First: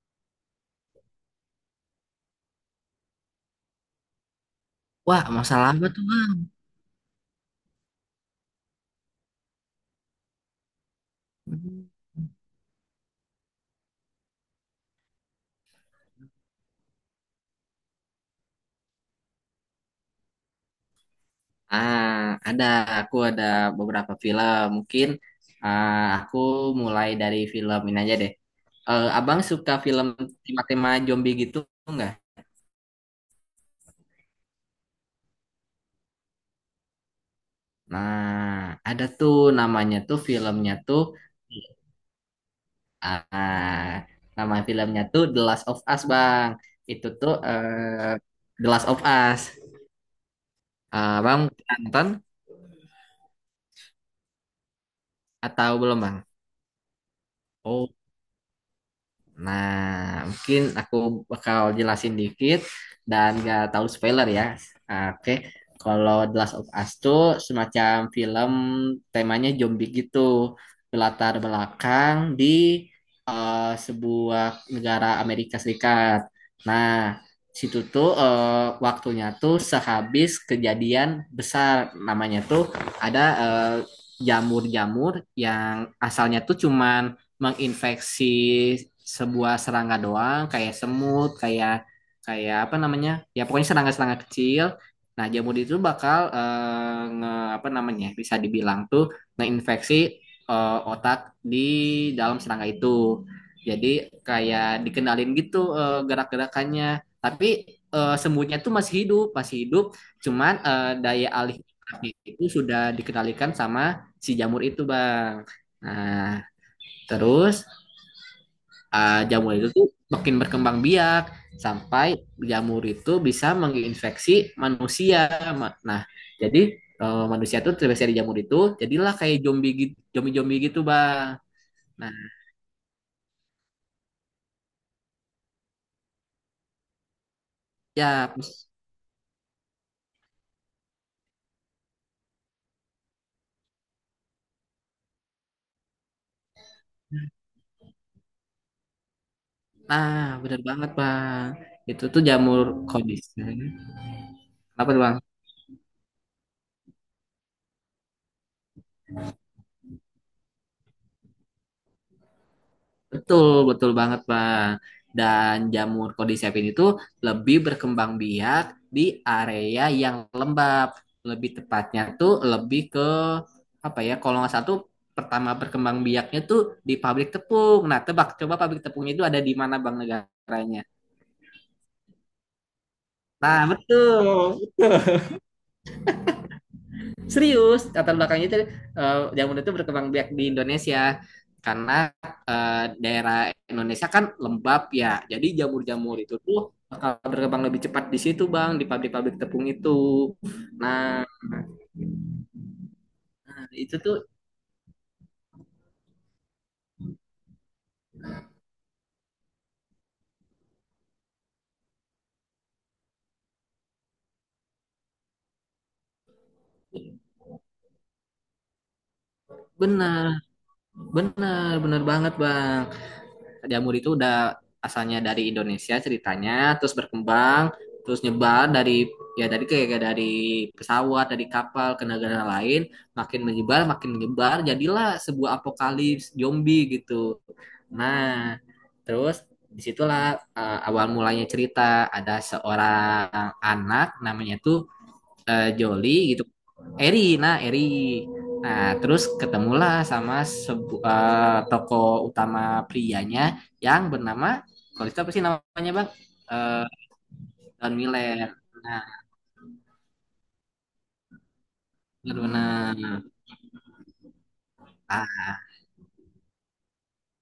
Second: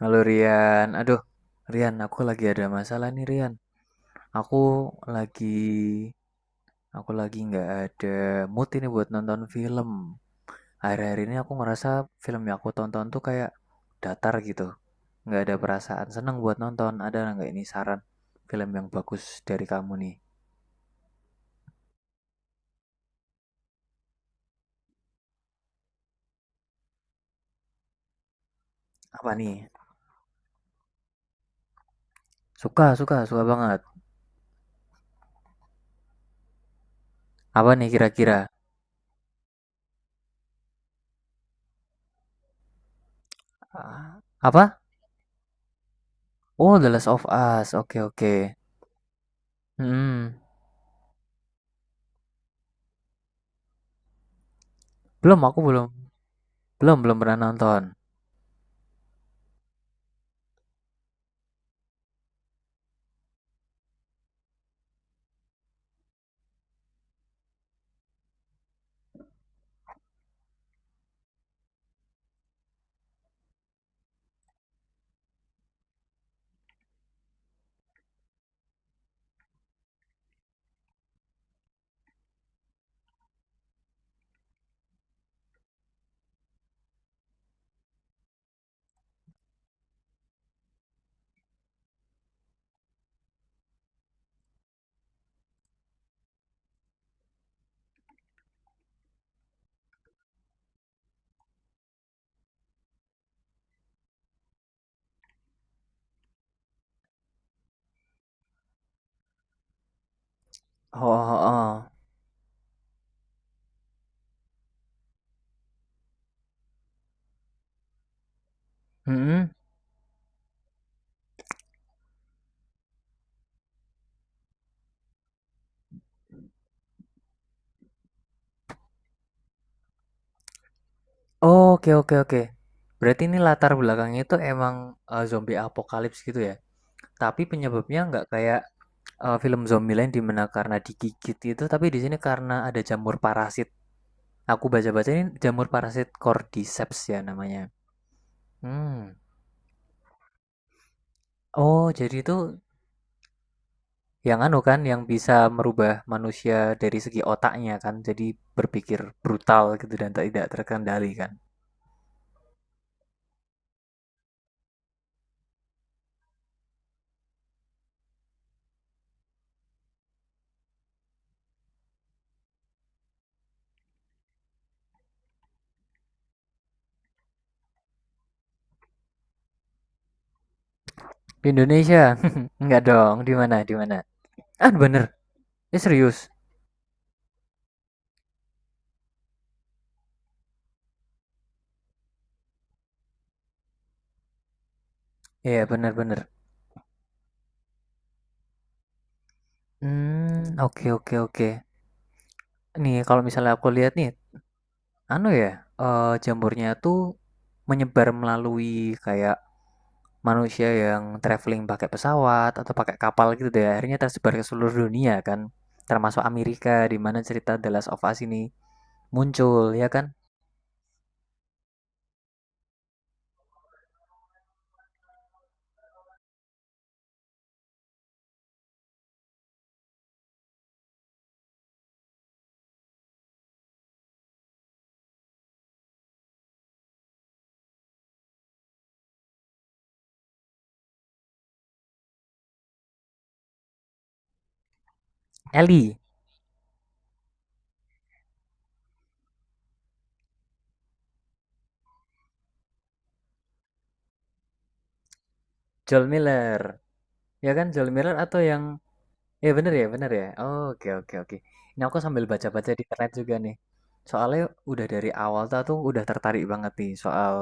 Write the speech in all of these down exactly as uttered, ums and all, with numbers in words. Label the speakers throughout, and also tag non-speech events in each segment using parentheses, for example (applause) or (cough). Speaker 1: Halo Rian, aduh Rian, aku lagi ada masalah nih Rian. Aku
Speaker 2: Wah,
Speaker 1: lagi,
Speaker 2: masalah apa tuh, Bang?
Speaker 1: aku lagi nggak ada mood ini buat nonton film. Akhir-akhir ini aku
Speaker 2: Hmm.
Speaker 1: ngerasa film yang aku tonton tuh kayak datar gitu. Nggak ada perasaan seneng buat nonton. Ada nggak ini saran film yang bagus dari kamu nih?
Speaker 2: Ah, ada. Aku ada beberapa film. Mungkin ah, aku mulai dari film ini aja deh. Eh,
Speaker 1: Apa
Speaker 2: abang
Speaker 1: nih?
Speaker 2: suka film tema-tema zombie gitu nggak?
Speaker 1: Suka, suka, suka banget. Apa nih kira-kira?
Speaker 2: Nah, ada tuh namanya tuh filmnya tuh ah,
Speaker 1: Ah,
Speaker 2: nama
Speaker 1: apa?
Speaker 2: filmnya tuh The Last of Us, Bang.
Speaker 1: Oh, The
Speaker 2: Itu
Speaker 1: Last of
Speaker 2: tuh
Speaker 1: Us. Oke,
Speaker 2: eh,
Speaker 1: oke.
Speaker 2: The Last of Us.
Speaker 1: Hmm,
Speaker 2: Ah, bang nonton
Speaker 1: belum, aku
Speaker 2: atau
Speaker 1: belum,
Speaker 2: belum, Bang?
Speaker 1: belum, belum pernah nonton.
Speaker 2: Nah, mungkin aku bakal jelasin dikit dan gak tahu spoiler ya. Ah, Oke. Kalau The Last of Us tuh semacam film temanya zombie gitu. Berlatar belakang di eh, sebuah negara Amerika Serikat. Nah, situ tuh eh, waktunya tuh sehabis kejadian besar, namanya tuh ada eh, jamur-jamur yang asalnya tuh cuman menginfeksi sebuah serangga doang, kayak semut, kayak kayak apa namanya, ya pokoknya serangga-serangga kecil. Nah, jamur itu bakal eh, nge, apa namanya, bisa dibilang tuh ngeinfeksi eh, otak di dalam serangga itu. Jadi kayak dikenalin gitu eh, gerak-gerakannya, tapi eh, semutnya tuh masih hidup masih hidup, cuman eh,
Speaker 1: Oh,
Speaker 2: daya alih
Speaker 1: oh, oh.
Speaker 2: otaknya itu sudah dikendalikan sama si jamur itu, Bang. Nah, terus Ah,
Speaker 1: Mm-mm.
Speaker 2: jamur itu tuh makin berkembang biak sampai jamur itu bisa menginfeksi manusia. Ma- Nah, jadi eh, manusia tuh terinfeksi dari jamur itu, jadilah kayak zombie gitu, zombie-zombie gitu, Bang.
Speaker 1: Oh, oke,
Speaker 2: Nah,
Speaker 1: oke, oke. Berarti ini latar belakangnya itu emang eh, zombie apokalips gitu ya. Tapi penyebabnya nggak
Speaker 2: ya,
Speaker 1: kayak eh, film Zombieland di mana karena digigit itu, tapi di sini karena ada jamur parasit. Aku baca-baca ini jamur parasit Cordyceps ya namanya. Hmm.
Speaker 2: nah bener banget, Bang.
Speaker 1: Oh,
Speaker 2: Itu
Speaker 1: jadi
Speaker 2: tuh
Speaker 1: itu
Speaker 2: jamur kondisi.
Speaker 1: yang anu kan
Speaker 2: Apa tuh,
Speaker 1: yang
Speaker 2: Bang?
Speaker 1: bisa merubah manusia dari segi otaknya kan. Jadi berpikir brutal gitu dan tidak terkendali kan.
Speaker 2: Betul, betul banget, Bang. Dan jamur cordyceps itu lebih berkembang biak di area yang lembab. Lebih tepatnya tuh lebih ke apa ya? Kalau nggak salah tuh pertama berkembang biaknya tuh di pabrik tepung. Nah, tebak coba pabrik tepungnya itu ada di mana, Bang, negaranya?
Speaker 1: Di Indonesia. (laughs) Nggak dong, di mana?
Speaker 2: Nah,
Speaker 1: Di mana? Ah,
Speaker 2: betul.
Speaker 1: bener? Ya serius?
Speaker 2: Serius, latar belakangnya itu eh, jamu itu berkembang biak di Indonesia karena eh, daerah Indonesia kan lembab ya. Jadi
Speaker 1: Iya, bener
Speaker 2: jamur-jamur
Speaker 1: bener.
Speaker 2: itu tuh bakal berkembang lebih cepat di situ, Bang, di pabrik-pabrik tepung itu.
Speaker 1: Mmm, oke oke
Speaker 2: Nah,
Speaker 1: oke. Nih, kalau misalnya aku lihat
Speaker 2: itu
Speaker 1: nih,
Speaker 2: tuh
Speaker 1: anu ya, eee, jambornya tuh menyebar melalui kayak manusia yang traveling pakai pesawat atau pakai kapal gitu deh, akhirnya tersebar ke seluruh dunia kan, termasuk Amerika di mana cerita The Last of Us ini muncul, ya kan?
Speaker 2: benar, benar, benar banget, Bang. Jamur itu udah asalnya dari Indonesia ceritanya, terus berkembang, terus nyebar dari ya dari kayak dari pesawat, dari kapal ke negara lain, makin menyebar, makin menyebar, jadilah sebuah apokalips zombie gitu. Nah, terus disitulah eh, awal mulanya cerita ada seorang anak namanya tuh eh,
Speaker 1: Ellie,
Speaker 2: Joli gitu, Eri, nah Eri, nah terus ketemulah sama sebu- eh, tokoh utama prianya yang bernama, kalau itu apa sih namanya,
Speaker 1: Joel
Speaker 2: bang?
Speaker 1: Miller,
Speaker 2: Eh,
Speaker 1: ya kan? Joel
Speaker 2: Don
Speaker 1: Miller atau
Speaker 2: Miller,
Speaker 1: yang
Speaker 2: nah
Speaker 1: ya bener ya, bener ya. Oke, oke, oke. Ini aku sambil baca-baca di internet
Speaker 2: benar-benar.
Speaker 1: juga nih. Soalnya udah dari awal tuh aku udah tertarik banget nih soal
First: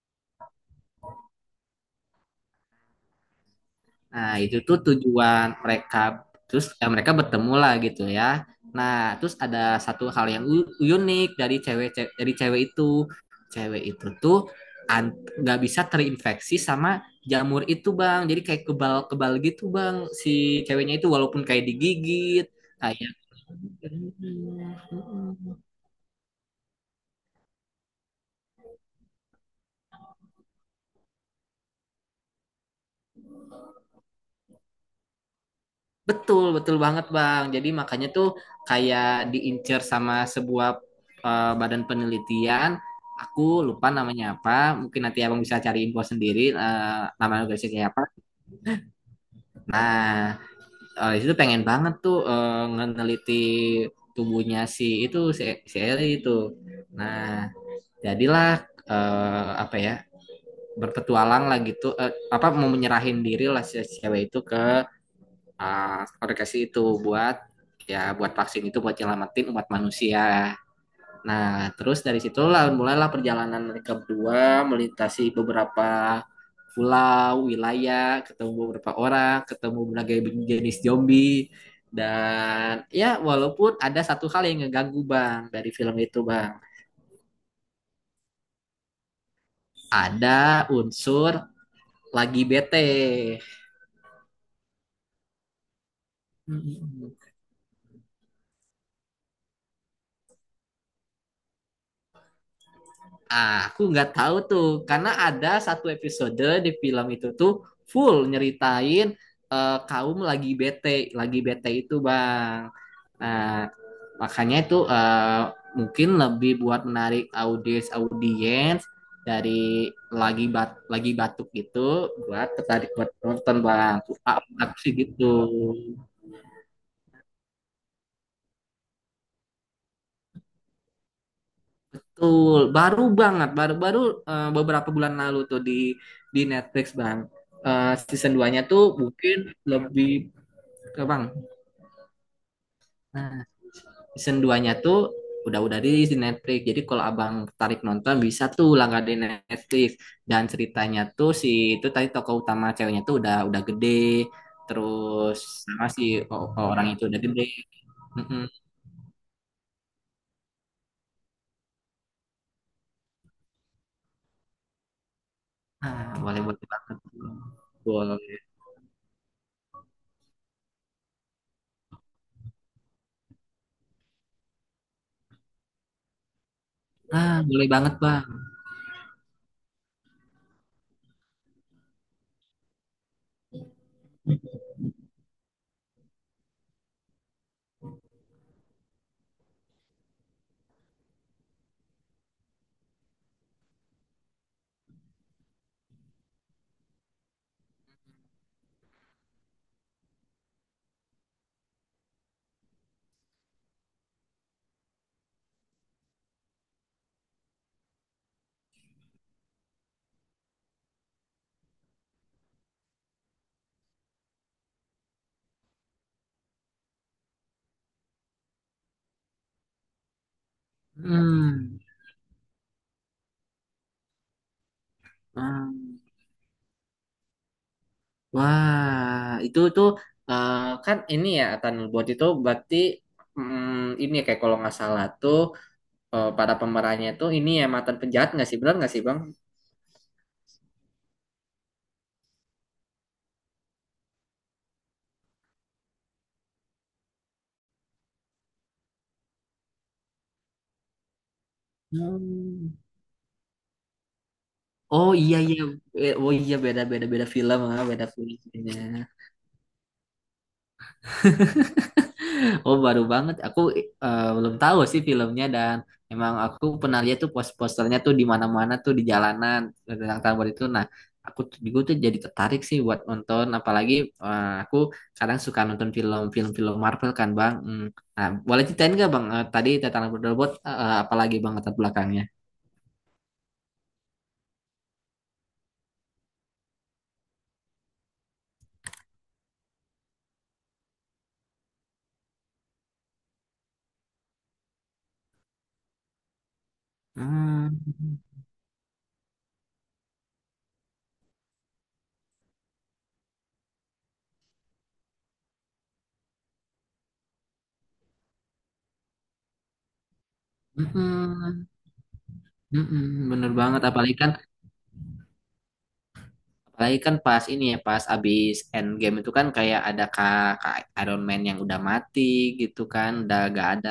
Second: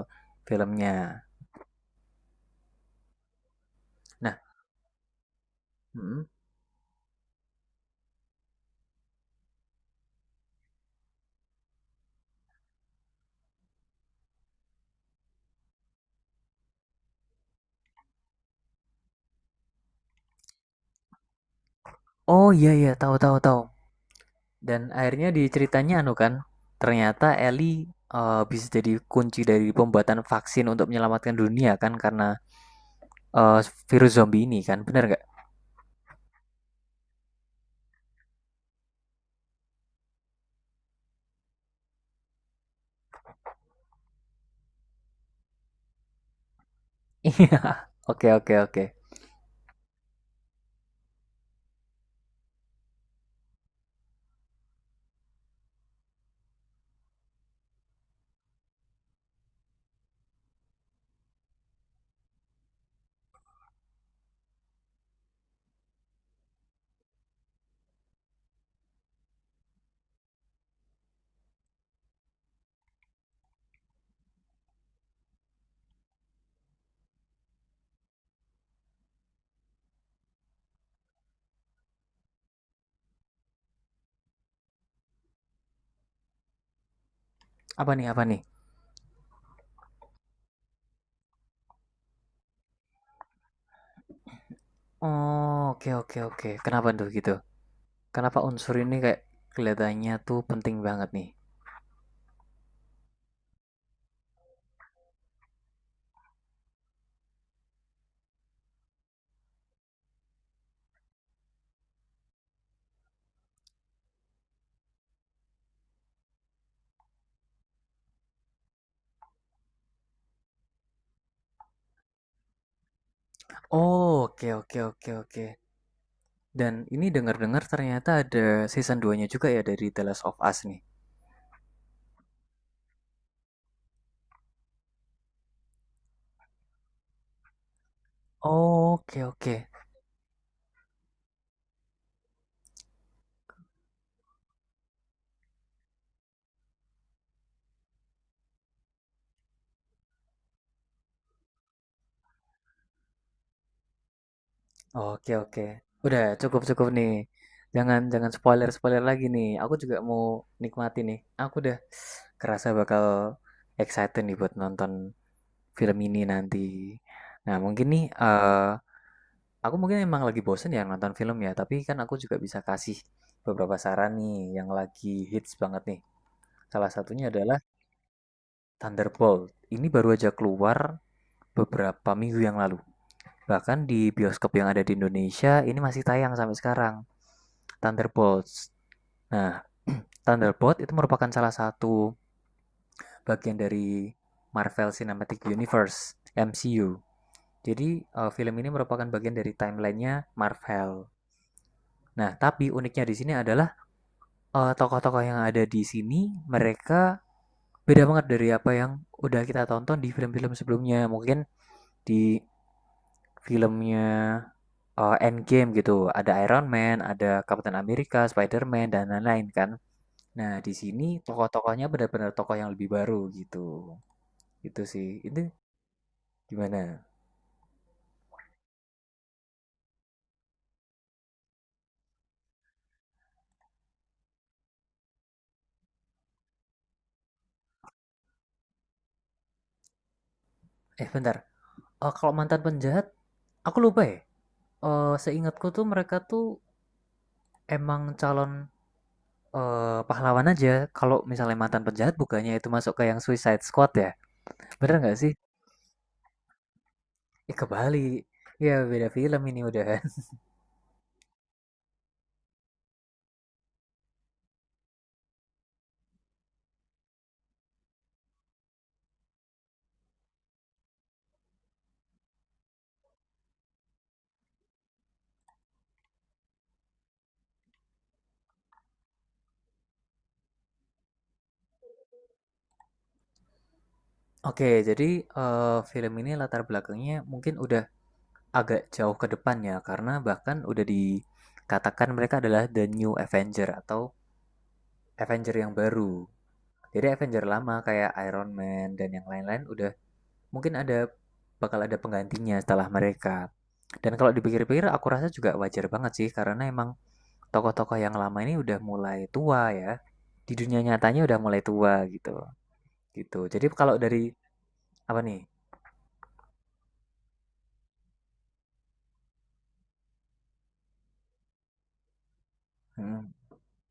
Speaker 1: filmnya.
Speaker 2: Nah,
Speaker 1: Nah,
Speaker 2: itu tuh tujuan mereka.
Speaker 1: mm.
Speaker 2: Terus ya, mereka bertemu lah gitu ya. Nah, terus ada satu hal yang u- unik dari cewek, ce- dari cewek itu. Cewek itu tuh an- nggak bisa terinfeksi sama jamur itu, Bang. Jadi kayak kebal-kebal gitu, Bang. Si ceweknya itu walaupun kayak digigit,
Speaker 1: Oh iya iya,
Speaker 2: kayak
Speaker 1: tahu tahu tahu. Dan akhirnya di ceritanya anu kan, ternyata Ellie eh, bisa jadi kunci dari pembuatan vaksin untuk menyelamatkan dunia kan karena eh, virus zombie ini kan, bener nggak?
Speaker 2: betul, betul banget, Bang. Jadi makanya tuh kayak diincer sama sebuah eh, badan penelitian. Aku lupa namanya apa. Mungkin nanti Abang bisa cari info sendiri eh,
Speaker 1: (laughs)
Speaker 2: nama
Speaker 1: Iya.
Speaker 2: organisasi kayak apa.
Speaker 1: Oke, oke, oke.
Speaker 2: Nah, eh, itu pengen banget tuh eh, ngeneliti tubuhnya si itu, si E, si Eli itu. Nah, jadilah eh, apa ya, berpetualang lah gitu. Eh, apa mau menyerahin diri lah si si cewek itu ke Ah, aku itu buat ya buat vaksin itu buat nyelamatin umat manusia. Nah, terus dari situlah mulailah perjalanan mereka berdua melintasi beberapa pulau, wilayah, ketemu beberapa orang, ketemu berbagai jenis zombie, dan ya walaupun ada satu hal yang ngeganggu, Bang, dari film itu, Bang.
Speaker 1: Apa nih, apa nih?
Speaker 2: Ada unsur lagi bete.
Speaker 1: Oh, oke, oke, oke. Kenapa tuh
Speaker 2: Hmm.
Speaker 1: gitu? Kenapa unsur ini kayak kelihatannya tuh penting banget nih?
Speaker 2: Ah, aku nggak tahu tuh, karena ada satu episode di film itu tuh full nyeritain eh, kaum lagi bete, lagi bete itu bang. Nah, makanya itu eh, mungkin lebih buat menarik audiens audiens dari lagi bat lagi batuk gitu buat tertarik buat nonton, bang. Aku
Speaker 1: Oh, oke
Speaker 2: aku
Speaker 1: oke
Speaker 2: sih
Speaker 1: oke
Speaker 2: gitu.
Speaker 1: oke. Dan ini dengar-dengar ternyata ada season dua-nya juga ya dari The Last of Us nih.
Speaker 2: Betul, baru banget, baru-baru eh, beberapa bulan lalu tuh di di Netflix, Bang. Eh, season duanya tuh
Speaker 1: Oh, oke
Speaker 2: mungkin
Speaker 1: oke.
Speaker 2: lebih ke, Bang. Nah, season duanya tuh udah-udah rilis di Netflix. Jadi kalau Abang tertarik nonton bisa tuh langganan Netflix. Dan ceritanya tuh si itu tadi tokoh utama ceweknya tuh udah udah gede.
Speaker 1: Oke
Speaker 2: Terus
Speaker 1: oke.
Speaker 2: sama si
Speaker 1: Udah
Speaker 2: o- orang
Speaker 1: cukup-cukup
Speaker 2: itu
Speaker 1: nih.
Speaker 2: udah gede.
Speaker 1: Jangan jangan
Speaker 2: Mm-mm.
Speaker 1: spoiler-spoiler lagi nih. Aku juga mau nikmati nih. Aku udah kerasa bakal excited nih buat nonton film
Speaker 2: Nah,
Speaker 1: ini nanti.
Speaker 2: boleh-boleh banget.
Speaker 1: Nah, mungkin nih
Speaker 2: Boleh.
Speaker 1: eh aku mungkin emang lagi bosen ya nonton film ya, tapi kan aku juga bisa kasih beberapa saran nih yang lagi hits banget nih. Salah satunya
Speaker 2: Ah,
Speaker 1: adalah
Speaker 2: boleh banget, Bang.
Speaker 1: Thunderbolt. Ini baru aja keluar beberapa minggu yang lalu. Bahkan di bioskop yang ada di Indonesia ini masih tayang sampai sekarang. Thunderbolts. Nah, Thunderbolt itu merupakan salah satu bagian dari Marvel Cinematic Universe, M C U. Jadi, eh, film ini merupakan bagian dari timelinenya Marvel. Nah, tapi uniknya di sini adalah eh, tokoh-tokoh yang ada di sini mereka beda banget dari apa yang udah kita tonton di film-film sebelumnya. Mungkin di filmnya eh, Endgame gitu, ada Iron Man, ada Captain America, Spider-Man dan lain-lain kan. Nah, di sini
Speaker 2: Hmm.
Speaker 1: tokoh-tokohnya benar-benar tokoh yang lebih baru gitu. Itu sih. Itu
Speaker 2: Ah.
Speaker 1: gimana?
Speaker 2: Wah, itu tuh eh, kan ini ya Thunderbolt itu berarti mm, ini ya, kayak kalau nggak salah tuh eh, para pemerannya tuh ini ya mantan penjahat nggak sih, benar nggak sih, Bang?
Speaker 1: Eh, bentar. Eh, kalau mantan penjahat, aku lupa ya. Eh, seingatku tuh mereka tuh emang calon eh, pahlawan aja. Kalau misalnya mantan penjahat bukannya itu
Speaker 2: Hmm.
Speaker 1: masuk ke yang Suicide Squad ya? Bener
Speaker 2: Oh
Speaker 1: nggak sih?
Speaker 2: iya iya. Eh, oh iya, beda, beda beda
Speaker 1: Ya
Speaker 2: film, ah beda
Speaker 1: kebalik. Ya
Speaker 2: filmnya.
Speaker 1: beda film ini udahan.
Speaker 2: Oh baru banget, aku eh, belum tahu sih filmnya dan emang aku pernah lihat tuh pos-posternya tuh di mana-mana tuh di jalanan tentang Tambor itu. Nah aku tuh juga tuh jadi tertarik sih buat nonton, apalagi eh, aku kadang suka nonton film-film film Marvel kan, bang. Hmm. Nah boleh ceritain nggak bang eh, tadi tentang robot eh, apalagi bang latar belakangnya?
Speaker 1: (laughs) Oke, jadi eh, film ini latar belakangnya mungkin udah agak jauh ke depannya karena bahkan udah dikatakan mereka adalah The New Avenger atau Avenger yang baru. Jadi Avenger
Speaker 2: Hmm.
Speaker 1: lama kayak Iron Man dan yang lain-lain udah mungkin ada bakal ada penggantinya setelah mereka. Dan kalau dipikir-pikir aku rasa juga wajar banget sih karena emang tokoh-tokoh yang lama ini udah mulai tua ya. Di dunia nyatanya udah mulai
Speaker 2: Mm-mm.
Speaker 1: tua gitu.
Speaker 2: Mm-mm.
Speaker 1: Gitu.
Speaker 2: Bener
Speaker 1: Jadi
Speaker 2: banget
Speaker 1: kalau
Speaker 2: apalagi
Speaker 1: dari
Speaker 2: kan.
Speaker 1: apa nih?
Speaker 2: Apalagi kan pas ini ya, pas abis Endgame itu kan kayak ada kak, kak Iron Man yang udah mati gitu kan,
Speaker 1: Hmm.
Speaker 2: udah gak ada.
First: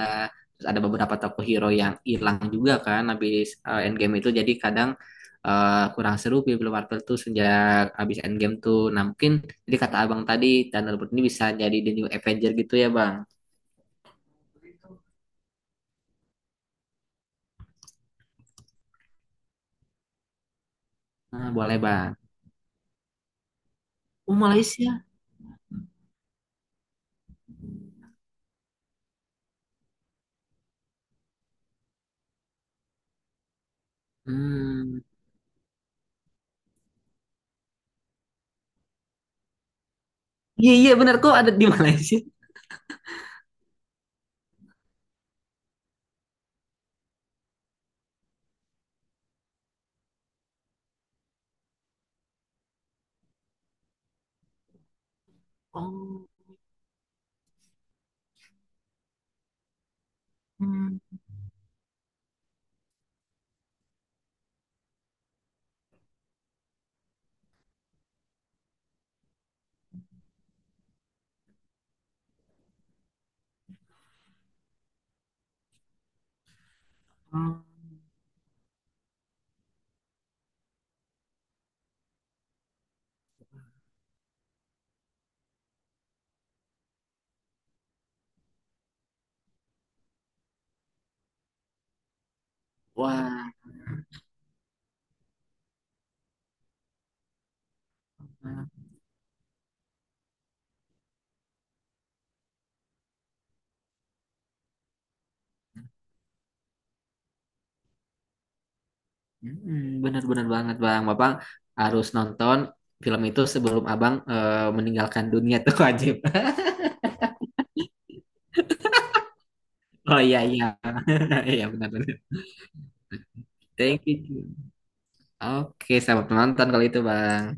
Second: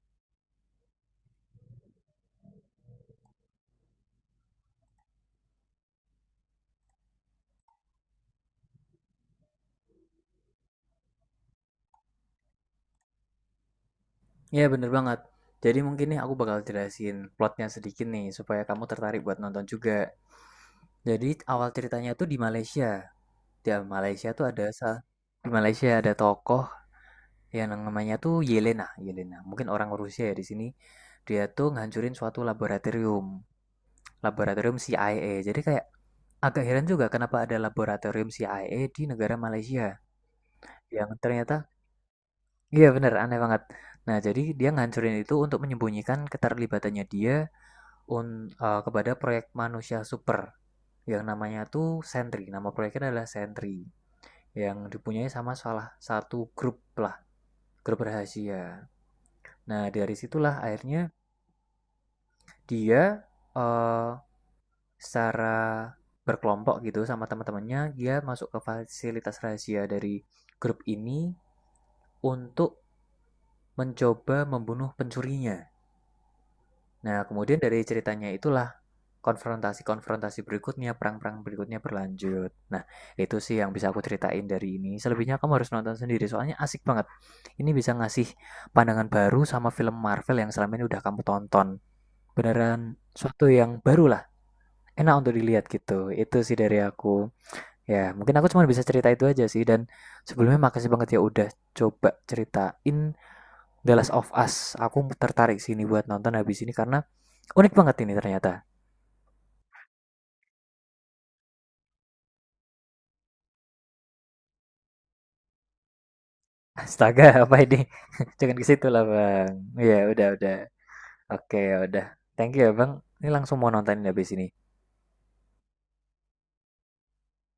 Speaker 2: Terus ada beberapa tokoh hero yang hilang juga kan abis eh, Endgame itu. Jadi kadang eh, kurang seru film Marvel tuh sejak abis Endgame tuh. Nah mungkin jadi kata abang tadi, Thunder ini bisa jadi The New Avenger gitu ya bang.
Speaker 1: Ya bener banget. Jadi mungkin nih aku bakal jelasin plotnya sedikit nih supaya kamu tertarik buat nonton juga. Jadi
Speaker 2: Nah,
Speaker 1: awal
Speaker 2: boleh bang.
Speaker 1: ceritanya tuh di Malaysia. Di Malaysia
Speaker 2: Oh
Speaker 1: tuh ada sa-
Speaker 2: Malaysia.
Speaker 1: di Malaysia ada tokoh yang namanya tuh Yelena. Yelena. Mungkin orang Rusia ya di sini. Dia tuh ngancurin suatu laboratorium, laboratorium
Speaker 2: Hmm.
Speaker 1: C I A. Jadi kayak agak heran juga kenapa ada laboratorium C I A di negara Malaysia
Speaker 2: Iya iya
Speaker 1: yang
Speaker 2: benar kok ada di
Speaker 1: ternyata
Speaker 2: Malaysia.
Speaker 1: iya bener aneh banget. Nah, jadi dia ngancurin itu untuk menyembunyikan keterlibatannya dia un, eh, kepada proyek manusia super yang namanya tuh Sentry. Nama proyeknya adalah Sentry yang dipunyai sama salah
Speaker 2: Oh.
Speaker 1: satu grup lah, grup rahasia. Nah, dari situlah
Speaker 2: Hmm.
Speaker 1: akhirnya dia eh, secara berkelompok gitu sama teman-temannya dia masuk ke fasilitas rahasia dari grup ini untuk mencoba membunuh pencurinya. Nah,
Speaker 2: Hmm.
Speaker 1: kemudian dari ceritanya itulah konfrontasi-konfrontasi berikutnya, perang-perang berikutnya berlanjut. Nah, itu sih yang bisa aku ceritain dari ini. Selebihnya kamu harus nonton sendiri, soalnya asik banget. Ini bisa ngasih pandangan baru sama film Marvel yang selama ini udah kamu tonton. Beneran suatu
Speaker 2: Wah.
Speaker 1: yang baru lah, enak untuk dilihat gitu. Itu sih dari aku. Ya, mungkin aku cuma bisa cerita itu aja sih. Dan sebelumnya makasih banget ya udah coba ceritain The Last of Us. Aku tertarik sini buat nonton habis ini karena unik banget ini ternyata.
Speaker 2: Mm, bener-bener banget bang, bapak harus nonton film itu sebelum abang eh, meninggalkan dunia tuh wajib. (laughs)
Speaker 1: (laughs) Astaga, apa ini? (laughs) Jangan ke situ lah, Bang. Ya,
Speaker 2: Oh
Speaker 1: udah,
Speaker 2: iya
Speaker 1: udah.
Speaker 2: iya, (laughs)
Speaker 1: Oke,
Speaker 2: iya
Speaker 1: ya udah.
Speaker 2: benar-benar.
Speaker 1: Thank you ya, Bang. Ini langsung mau
Speaker 2: Thank
Speaker 1: nontonin habis
Speaker 2: you.
Speaker 1: ini.
Speaker 2: Oke, selamat menonton kalau itu bang.